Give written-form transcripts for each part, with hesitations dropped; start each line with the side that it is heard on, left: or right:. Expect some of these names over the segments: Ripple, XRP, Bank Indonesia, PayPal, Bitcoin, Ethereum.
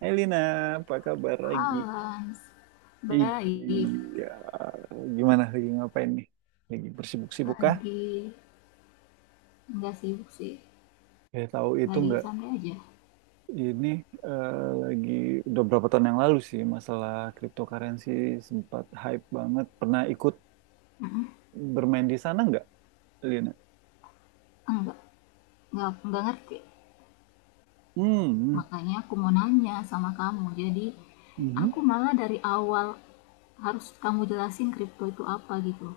right: Hai Lina, apa kabar lagi?
left: Halo, baik.
right: Iya, gimana lagi ngapain nih? Lagi bersibuk-sibuk kah?
left: Lagi nggak sibuk sih.
right: Ya tahu itu
left: Lagi
right: nggak?
left: santai aja.
right: Ini eh, lagi udah berapa tahun yang lalu sih masalah cryptocurrency sempat hype banget. Pernah ikut bermain di sana nggak, Lina?
left: Enggak, nggak ngerti.
right: Hmm,
left: Makanya aku mau nanya sama kamu. Jadi
right: mhm.
left: aku malah dari awal harus kamu jelasin kripto itu apa gitu.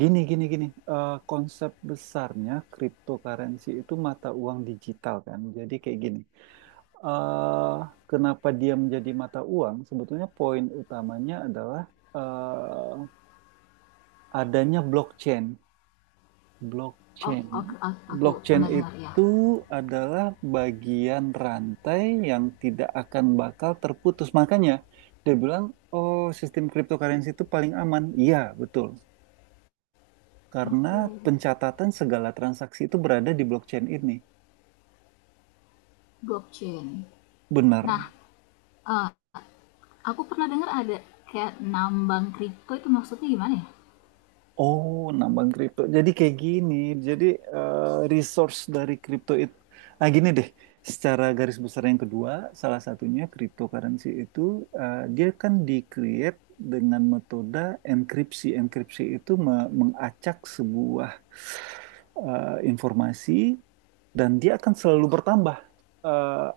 right: Gini, gini, gini. Konsep besarnya cryptocurrency itu mata uang digital kan. Jadi kayak gini. eh, Kenapa dia menjadi mata uang, sebetulnya poin utamanya adalah eh, adanya blockchain.
left: Oh,
right: Blockchain.
left: oke, aku
right: Blockchain
left: pernah dengar ya.
right: itu adalah bagian rantai yang tidak akan bakal terputus. Makanya dia bilang, oh sistem cryptocurrency itu paling aman. Iya, betul. Karena
left: Oke.
right: pencatatan segala transaksi itu berada di blockchain ini.
left: Blockchain.
right: Benar.
left: Nah, eh, aku pernah dengar ada kayak nambang kripto itu maksudnya gimana ya?
right: Oh, nambang kripto. Jadi kayak gini. Jadi resource dari kripto itu, gini deh. Secara garis besar yang kedua, salah satunya cryptocurrency itu dia kan di-create dengan metode enkripsi. Enkripsi itu mengacak sebuah informasi dan dia akan selalu bertambah. Eh,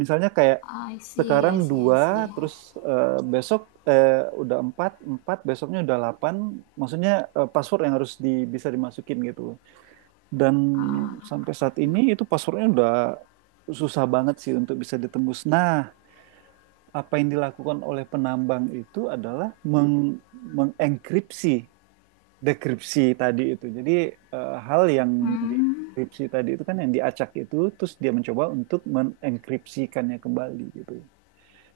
right: Misalnya kayak
left: I see,
right: sekarang
left: I see, I
right: dua,
left: see.
right: terus besok udah empat, empat besoknya udah delapan. Maksudnya password yang harus bisa dimasukin gitu. Dan
left: Ah,
right: sampai saat
left: oke.
right: ini itu passwordnya udah susah banget sih untuk bisa ditembus. Nah, apa yang dilakukan oleh penambang itu adalah mengenkripsi dekripsi tadi itu. Jadi hal yang
left: Hmm.
right: dikripsi tadi itu kan yang diacak itu, terus dia mencoba untuk menenkripsikannya kembali gitu.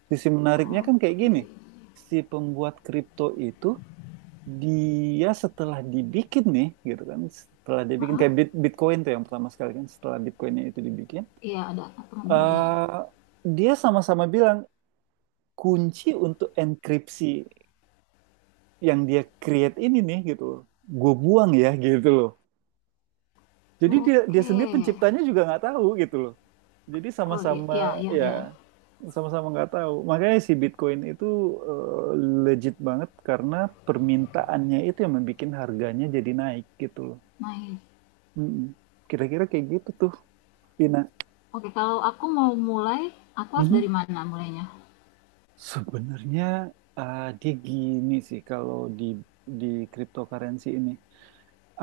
right: Sisi menariknya kan kayak
left: Oke.
right: gini, si pembuat kripto itu dia setelah dibikin nih, gitu kan, setelah dibikin
left: Maaf,
right: kayak Bitcoin tuh yang pertama sekali kan, setelah Bitcoinnya itu dibikin,
left: iya ada aturan bentar ya.
right: eh dia sama-sama bilang kunci untuk enkripsi yang dia create ini nih gitu loh, gue buang ya gitu loh. Jadi dia dia
left: Oke.
right: sendiri penciptanya juga nggak tahu gitu loh. Jadi
left: Oh,
right: sama-sama
left: iya iya
right: ya
left: iya.
right: sama-sama nggak tahu. Makanya si Bitcoin itu eh, legit banget karena permintaannya itu yang membuat harganya jadi naik gitu loh.
left: Naik.
right: Mm-mm. Kira-kira kayak gitu tuh, Vina.
left: Oke, kalau aku mau mulai, aku harus
right: Mhm.
left: dari mana mulainya?
right: Sebenarnya dia gini sih kalau di cryptocurrency ini.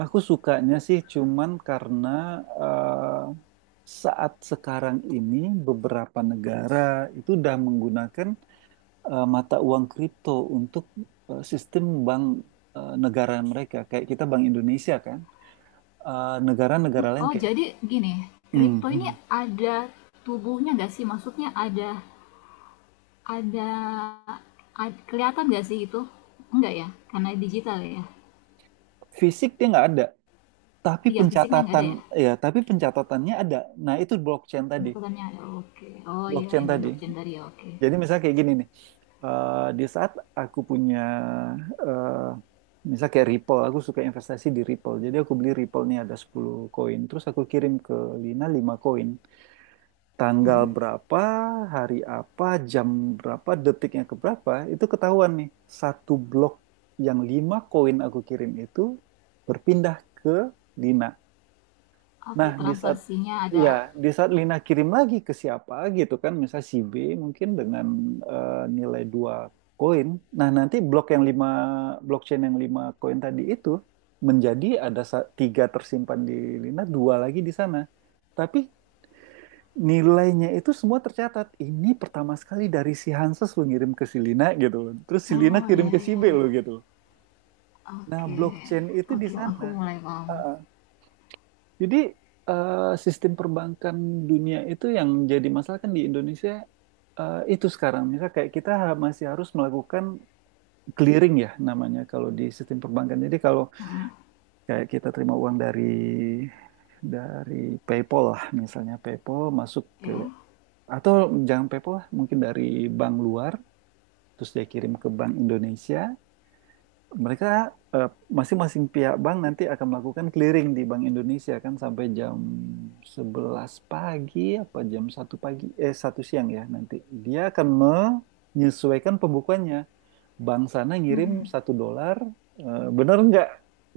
right: Aku sukanya sih cuman karena eh, saat sekarang ini beberapa negara itu udah menggunakan mata uang kripto untuk sistem bank negara mereka. Kayak kita Bank Indonesia kan.
left: Hmm,
right: Negara-negara lain
left: oh,
right: kayak
left: jadi gini,
right: "Hmm,
left: kripto ini
right: hmm."
left: ada tubuhnya nggak sih? Maksudnya ada, kelihatan nggak sih itu? Enggak ya, karena digital ya.
right: Fisik dia nggak ada, tapi
left: Iya, fisiknya nggak ada
right: pencatatan
left: ya.
right: ya, tapi pencatatannya ada. Nah itu blockchain tadi,
left: Bukannya ada. Oke. Oh iya,
right: blockchain
left: yang di
right: tadi.
left: blockchain dari ya. Oke.
right: Jadi misalnya kayak gini nih, di saat aku punya, eh misalnya kayak Ripple, aku suka investasi di Ripple. Jadi aku beli Ripple nih ada 10 koin, terus aku kirim ke Lina 5 koin. Tanggal
left: Hmm.
right: berapa, hari apa, jam berapa, detiknya ke berapa, itu ketahuan nih. Satu blok yang 5 koin aku kirim itu berpindah ke Lina.
left: Oke,
right: Nah, di saat
left: transaksinya
right: ya,
left: ada.
right: di saat Lina kirim lagi ke siapa gitu kan, misalnya si B mungkin dengan nilai 2 koin. Nah, nanti blok yang lima blockchain yang 5 koin tadi itu menjadi ada tiga tersimpan di Lina, dua lagi di sana. Tapi nilainya itu semua tercatat. Ini pertama sekali dari si Hanses lo ngirim ke si Lina gitu loh. Terus si Lina
left: Oh
right: kirim
left: iya
right: ke si
left: iya
right: B
left: iya.
right: lo gitu. Nah,
left: Oke,
right: blockchain itu di
left: oke, aku
right: sana.
left: mulai paham.
right: Jadi sistem perbankan dunia itu yang jadi masalah kan di Indonesia itu sekarang misalnya kayak kita masih harus melakukan clearing ya namanya kalau di sistem perbankan. Jadi kalau kayak kita terima uang dari PayPal lah misalnya PayPal masuk ke
left: Ya,
right: atau jangan PayPal lah, mungkin dari bank luar terus dia kirim ke bank Indonesia mereka eh, masing-masing pihak bank nanti akan melakukan clearing di Bank Indonesia kan sampai jam 11 pagi apa jam 1 pagi 1 siang ya nanti. Dia akan menyesuaikan pembukuannya. Bank sana
left: hmm,
right: ngirim 1 dolar, bener nggak?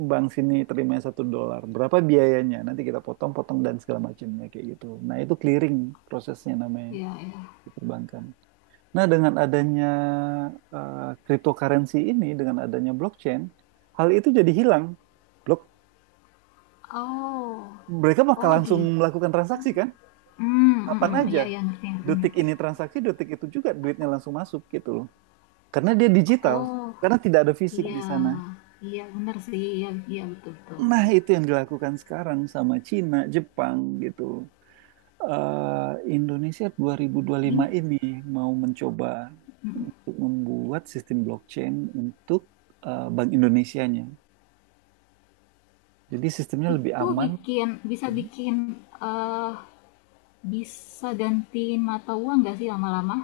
right: Bank sini terima 1 dolar. Berapa biayanya? Nanti kita potong-potong dan segala macamnya kayak gitu. Nah itu clearing prosesnya namanya
left: ya, ya.
right: di perbankan. Nah, dengan adanya eh, cryptocurrency ini, dengan adanya blockchain, hal itu jadi hilang. Blok,
left: Oh,
right: mereka bakal
left: oh
right: langsung
left: gitu.
right: melakukan transaksi kan?
left: Hmm,
right: Kapan
left: mhm,
right: aja.
left: ya iya, ngerti ngerti
right: Detik
left: ngerti.
right: ini transaksi, detik itu juga duitnya langsung masuk gitu loh. Karena dia digital,
left: Oh,
right: karena tidak ada fisik
left: iya,
right: di sana.
left: iya benar sih, iya iya, betul betul
right: Nah,
left: betul.
right: itu yang dilakukan sekarang sama Cina, Jepang gitu loh. Indonesia 2025
left: Ini,
right: ini mau mencoba
left: mhm.
right: untuk membuat sistem blockchain untuk Bank Indonesianya. Jadi sistemnya lebih
left: Itu
right: aman.
left: bikin bisa
right: Hmm.
left: bikin, eee, bisa gantiin mata uang nggak sih lama-lama?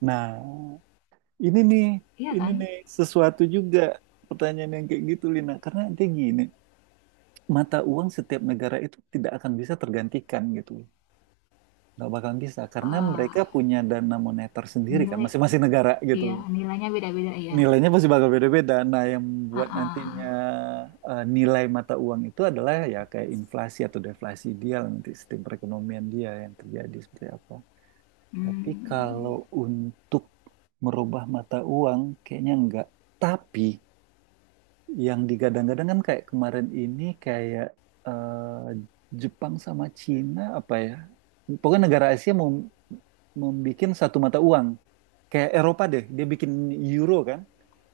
right: Nah, ini nih,
left: Iya
right: ini
left: kan?
right: nih sesuatu juga pertanyaan yang kayak gitu, Lina. Karena dia gini, mata uang setiap negara itu tidak akan bisa tergantikan gitu. Nggak bakal bisa, karena mereka
left: Eee,
right: punya dana moneter sendiri kan,
left: nilai
right: masing-masing negara gitu
left: Iya,
right: loh.
left: nilainya beda-beda ya?
right: Nilainya pasti bakal beda-beda. Nah, yang
left: Ah,
right: buat nantinya
left: ah.
right: nilai mata uang itu adalah ya kayak inflasi atau deflasi dia lah nanti sistem perekonomian dia yang terjadi seperti apa. Tapi
left: Hmm,
right: kalau untuk merubah mata uang, kayaknya enggak. Tapi yang digadang-gadang kan kayak kemarin ini kayak Jepang sama Cina apa ya? Pokoknya negara Asia mau membuat satu mata uang. Kayak Eropa deh, dia bikin euro kan,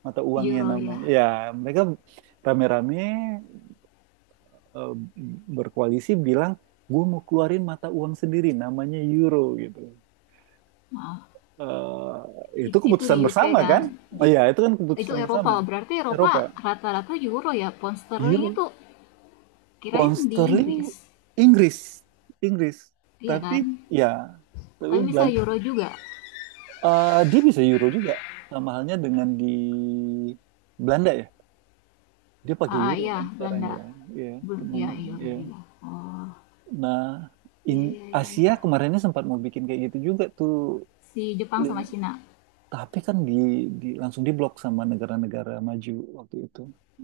right: mata uangnya
left: euro ya?
right: namanya. Ya, mereka rame-rame eh, berkoalisi bilang, gue mau keluarin mata uang sendiri, namanya euro gitu.
left: Maaf,
right: Itu
left: itu di
right: keputusan
left: UK
right: bersama
left: kan.
right: kan? Iya, itu kan
left: Itu
right: keputusan bersama.
left: Eropa, berarti
right: Eropa,
left: Eropa rata-rata euro ya. Pound sterling
right: Euro,
left: itu
right: pound
left: kirain di
right: sterling,
left: Inggris,
right: Inggris, Inggris.
left: iya kan?
right: Tapi ya, tapi
left: Tapi bisa
right: Belanda,
left: euro juga.
right: dia bisa Euro juga. Sama halnya dengan di Belanda ya. Dia pakai
left: Ah, ah,
right: Euro
left: iya,
right: kan sekarang
left: Belanda.
right: ya. Iya,
left: Belum,
right: penuh
left: ya euro
right: ya.
left: juga. Oh,
right: Nah, in
left: iya iya iya
right: Asia
left: iya.
right: kemarinnya sempat mau bikin kayak gitu juga tuh.
left: Si Jepang sama Cina
right: Tapi kan di langsung diblok sama negara-negara maju waktu itu.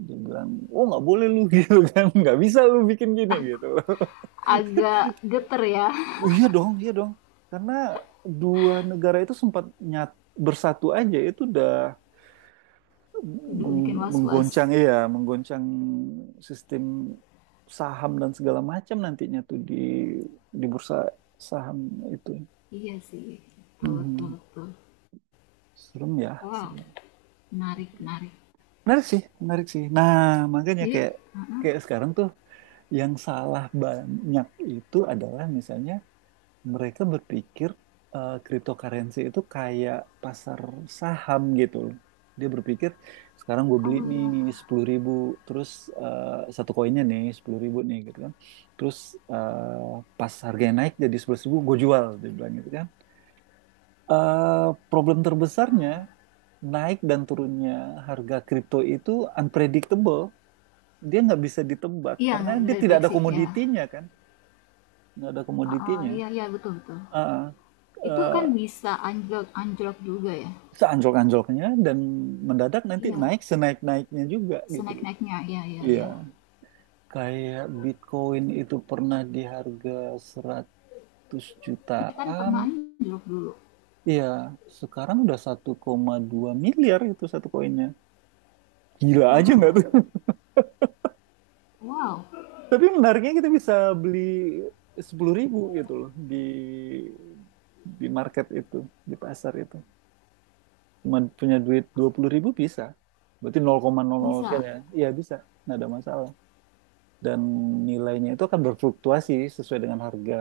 right: Dia bilang, oh nggak boleh lu gitu kan, nggak bisa lu bikin gini gitu.
left: agak geter ya.
right: Oh iya dong, iya dong. Karena dua negara itu sempat nyat bersatu aja itu udah
left: Udah bikin was-was.
right: menggoncang ya, menggoncang sistem saham dan segala macam nantinya tuh di bursa saham itu.
left: Iya sih, betul betul
right: Hmm,
left: betul.
right: serem ya,
left: Wow,
right: serem.
left: menarik menarik.
right: Menarik sih, menarik sih. Nah, makanya
left: Jadi,
right: kayak
left: ah, ah.
right: kayak sekarang tuh yang salah banyak itu adalah misalnya mereka berpikir cryptocurrency itu kayak pasar saham gitu loh. Dia berpikir sekarang gue beli
left: Oh ya
right: nih 10.000, terus satu koinnya nih 10.000 nih gitu kan. Terus pas harganya naik jadi 11.000 ribu gue jual, dia bilang gitu kan. Problem terbesarnya naik dan turunnya harga kripto itu unpredictable dia nggak bisa ditebak
left: iya
right: karena
left: nggak bisa
right: dia tidak ada
left: diprediksi ya.
right: komoditinya kan, nggak ada
left: Heeh,
right: komoditinya.
left: iya iya betul betul.
right: Ah,
left: Itu kan
right: eh,
left: bisa anjlok anjlok juga ya?
right: Seanjlok-anjloknya dan mendadak nanti
left: Iya,
right: naik senaik-naiknya juga gitu.
left: senaik-naiknya. Iya iya
right: Iya
left: iya.
right: kayak Bitcoin itu pernah di harga seratus
left: Iya kan
right: jutaan
left: pernah anjlok dulu.
right: Iya sekarang udah 1,2 miliar itu satu koinnya, gila aja nggak
left: Wow,
right: tuh.
left: wow,
right: Tapi menariknya kita bisa beli 10.000 gitu loh di market itu, di pasar itu cuma punya duit 20.000 bisa. Berarti nol nol koma nol nol sekian
left: bisa.
right: ya. Iya bisa, nggak ada masalah. Dan nilainya itu akan berfluktuasi sesuai dengan harga.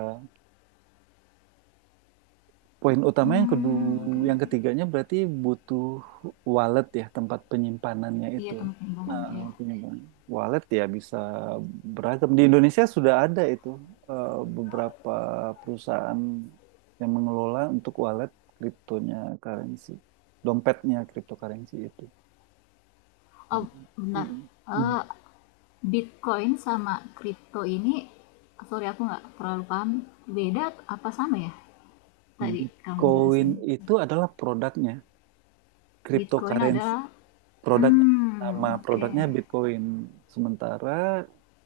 right: Poin utama yang kedua, yang
left: Hmm,
right: ketiganya berarti butuh wallet ya, tempat penyimpanannya
left: iya
right: itu.
left: tempat
right: Nah,
left: penimbangannya ya.
right: penyimpanan. Wallet ya bisa beragam. Di Indonesia sudah ada itu eh, beberapa perusahaan yang mengelola untuk wallet kriptonya currency, dompetnya cryptocurrency itu.
left: Oh, benar.
right: Mm.
left: Eh,
right: Mm.
left: Bitcoin sama kripto ini, sorry aku nggak terlalu paham. Beda apa sama ya? Tadi kamu
right: Bitcoin
left: jelasin.
right: itu adalah produknya,
left: Bitcoin
right: cryptocurrency
left: adalah,
right: produknya. Nama
left: oke.
right: produknya Bitcoin. Sementara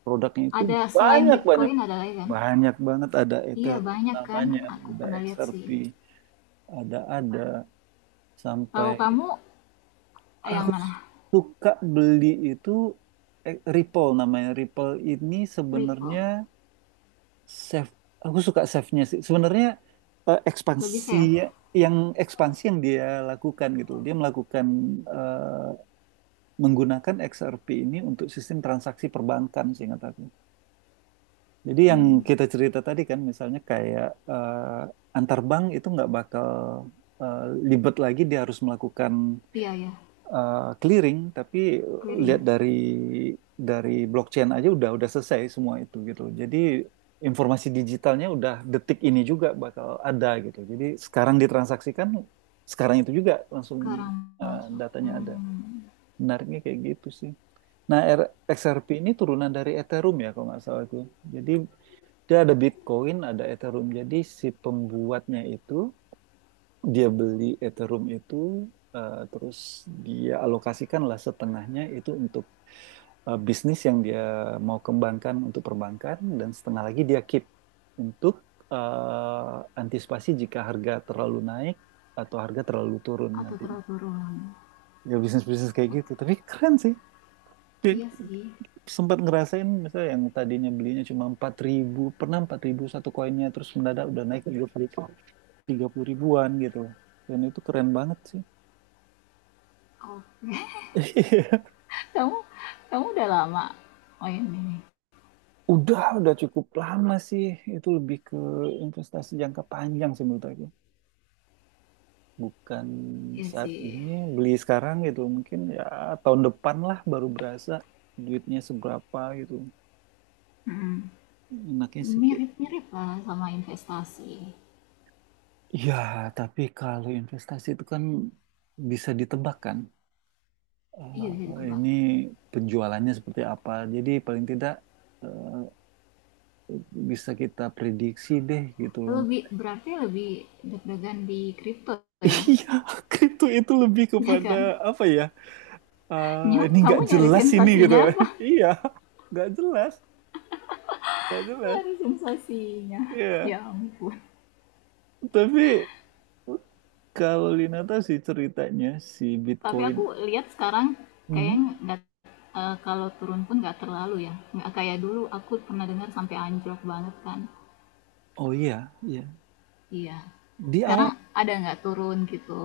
right: produknya itu
left: Ada selain
right: banyak-banyak.
left: Bitcoin ada lagi kan?
right: Banyak banget ada
left: Iya,
right: Ethereum
left: banyak kan?
right: namanya,
left: Aku
right: ada
left: pernah lihat
right: XRP,
left: sih.
right: ada
left: Kalau
right: sampai
left: kamu yang
right: aku
left: mana?
right: suka beli itu Ripple namanya. Ripple ini sebenarnya
left: Ripple.
right: Chef, aku suka chefnya sih. Sebenarnya eh,
left: Lebih
right: ekspansi
left: safe.
right: yang ekspansi yang dia lakukan gitu, dia melakukan eh, menggunakan XRP ini untuk sistem transaksi perbankan sih kata aku. Jadi yang
left: Hmm,
right: kita cerita tadi kan, misalnya kayak antar bank itu nggak bakal eh, libet lagi, dia harus melakukan
left: iya ya,
right: clearing tapi lihat
left: clearing.
right: dari blockchain aja udah selesai semua itu gitu. Jadi informasi digitalnya udah detik ini juga bakal ada gitu. Jadi sekarang ditransaksikan sekarang itu juga langsung
left: Sekarang masuk.
right: datanya ada.
left: Hmm,
right: Menariknya kayak gitu sih. Nah, XRP ini turunan dari Ethereum ya kalau nggak salah itu. Jadi dia ada Bitcoin, ada Ethereum. Jadi si pembuatnya itu dia beli Ethereum itu terus dia alokasikan lah setengahnya itu untuk bisnis yang dia mau kembangkan untuk perbankan dan setengah lagi dia keep untuk antisipasi jika harga terlalu naik atau harga terlalu turun
left: atau
right: nanti.
left: teratur ulang.
right: Ya bisnis-bisnis kayak gitu.
left: Oke.
right: Tapi keren sih. Ya.
left: Iya sih.
right: Sempat ngerasain misalnya yang tadinya belinya cuma 4.000, pernah 4.000 satu koinnya terus mendadak udah naik 30.000-an gitu. Dan itu keren banget sih.
left: Oke. Kamu kamu udah lama main ini.
right: Udah, cukup lama sih. Itu lebih ke investasi jangka panjang sih menurut aku. Bukan
left: Iya
right: saat
left: sih.
right: ini beli sekarang gitu. Mungkin ya tahun depan lah baru berasa duitnya seberapa gitu.
left: Hmm,
right: Enaknya sih kayak.
left: mirip-mirip lah sama investasi.
right: Ya, tapi kalau investasi itu kan bisa ditebak kan.
left: Iya bisa ditebak.
right: Ini penjualannya seperti apa. Jadi paling tidak eh, bisa kita prediksi deh gitu loh.
left: Lebih berarti lebih deg-degan di kripto ya.
right: Iya, itu lebih
left: Ya
right: kepada
left: kan?
right: apa ya?
left: Nyok,
right: Ini
left: kamu
right: nggak
left: nyari
right: jelas ini gitu.
left: sensasinya.
right: Iya, nggak jelas, nggak jelas.
left: Ada sensasinya.
right: Iya,
left: Ya ya ampun.
right: tapi kalau Lina tahu sih ceritanya si
left: Tapi
right: Bitcoin.
left: aku lihat sekarang kayaknya
right: Mhm.
left: nggak kalau turun pun nggak terlalu ya. Nggak kayak dulu aku pernah dengar sampai anjlok banget kan.
right: Oh iya, iya.
left: Iya.
right: Di awal
left: Sekarang ada nggak turun gitu?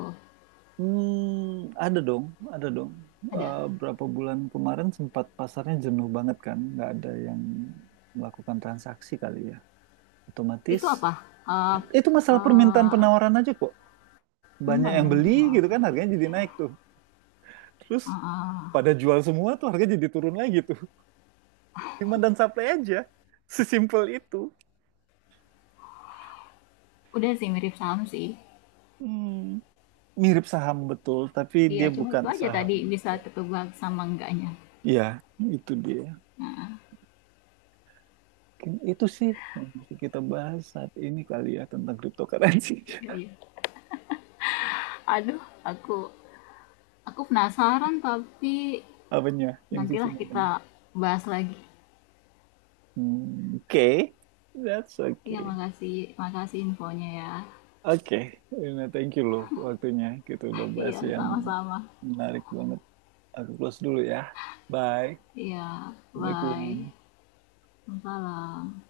right: ada dong, ada dong.
left: Ada.
right: Berapa bulan kemarin sempat pasarnya jenuh banget kan, nggak ada yang melakukan transaksi kali ya. Otomatis
left: Itu apa? Eh
right: itu masalah permintaan
left: eh,
right: penawaran aja kok.
left: Apa
right: Banyak yang beli
left: namanya? Oh,
right: gitu
left: oke.
right: kan, harganya jadi naik tuh.
left: Eh,
right: Terus
left: eh,
right: pada jual semua tuh harga jadi turun lagi tuh. Demand dan supply aja. Sesimpel itu.
left: udah sih mirip saham sih.
right: Hmm. Mirip saham betul, tapi
left: Iya,
right: dia
left: cuma
right: bukan
left: itu aja
right: saham.
left: tadi bisa
right: Ya,
left: ketebak sama enggaknya.
right: iya, itu dia. Mungkin itu sih yang bisa kita bahas saat ini kali ya tentang cryptocurrency.
left: Gitu ya. Aduh, aku aku penasaran tapi
right: Apanya? Yang sisi
left: nantilah
right: mananya?
left: kita bahas lagi.
right: Hmm. Oke. That's
left: Iya,
right: okay.
left: makasih, makasih infonya ya.
right: Oke, Rina, thank you loh waktunya. Kita udah bahas
left: Iya,
right: yang
left: sama-sama.
right: menarik banget. Aku close dulu ya. Bye.
left: Iya,
right: Assalamualaikum.
left: bye. Salam.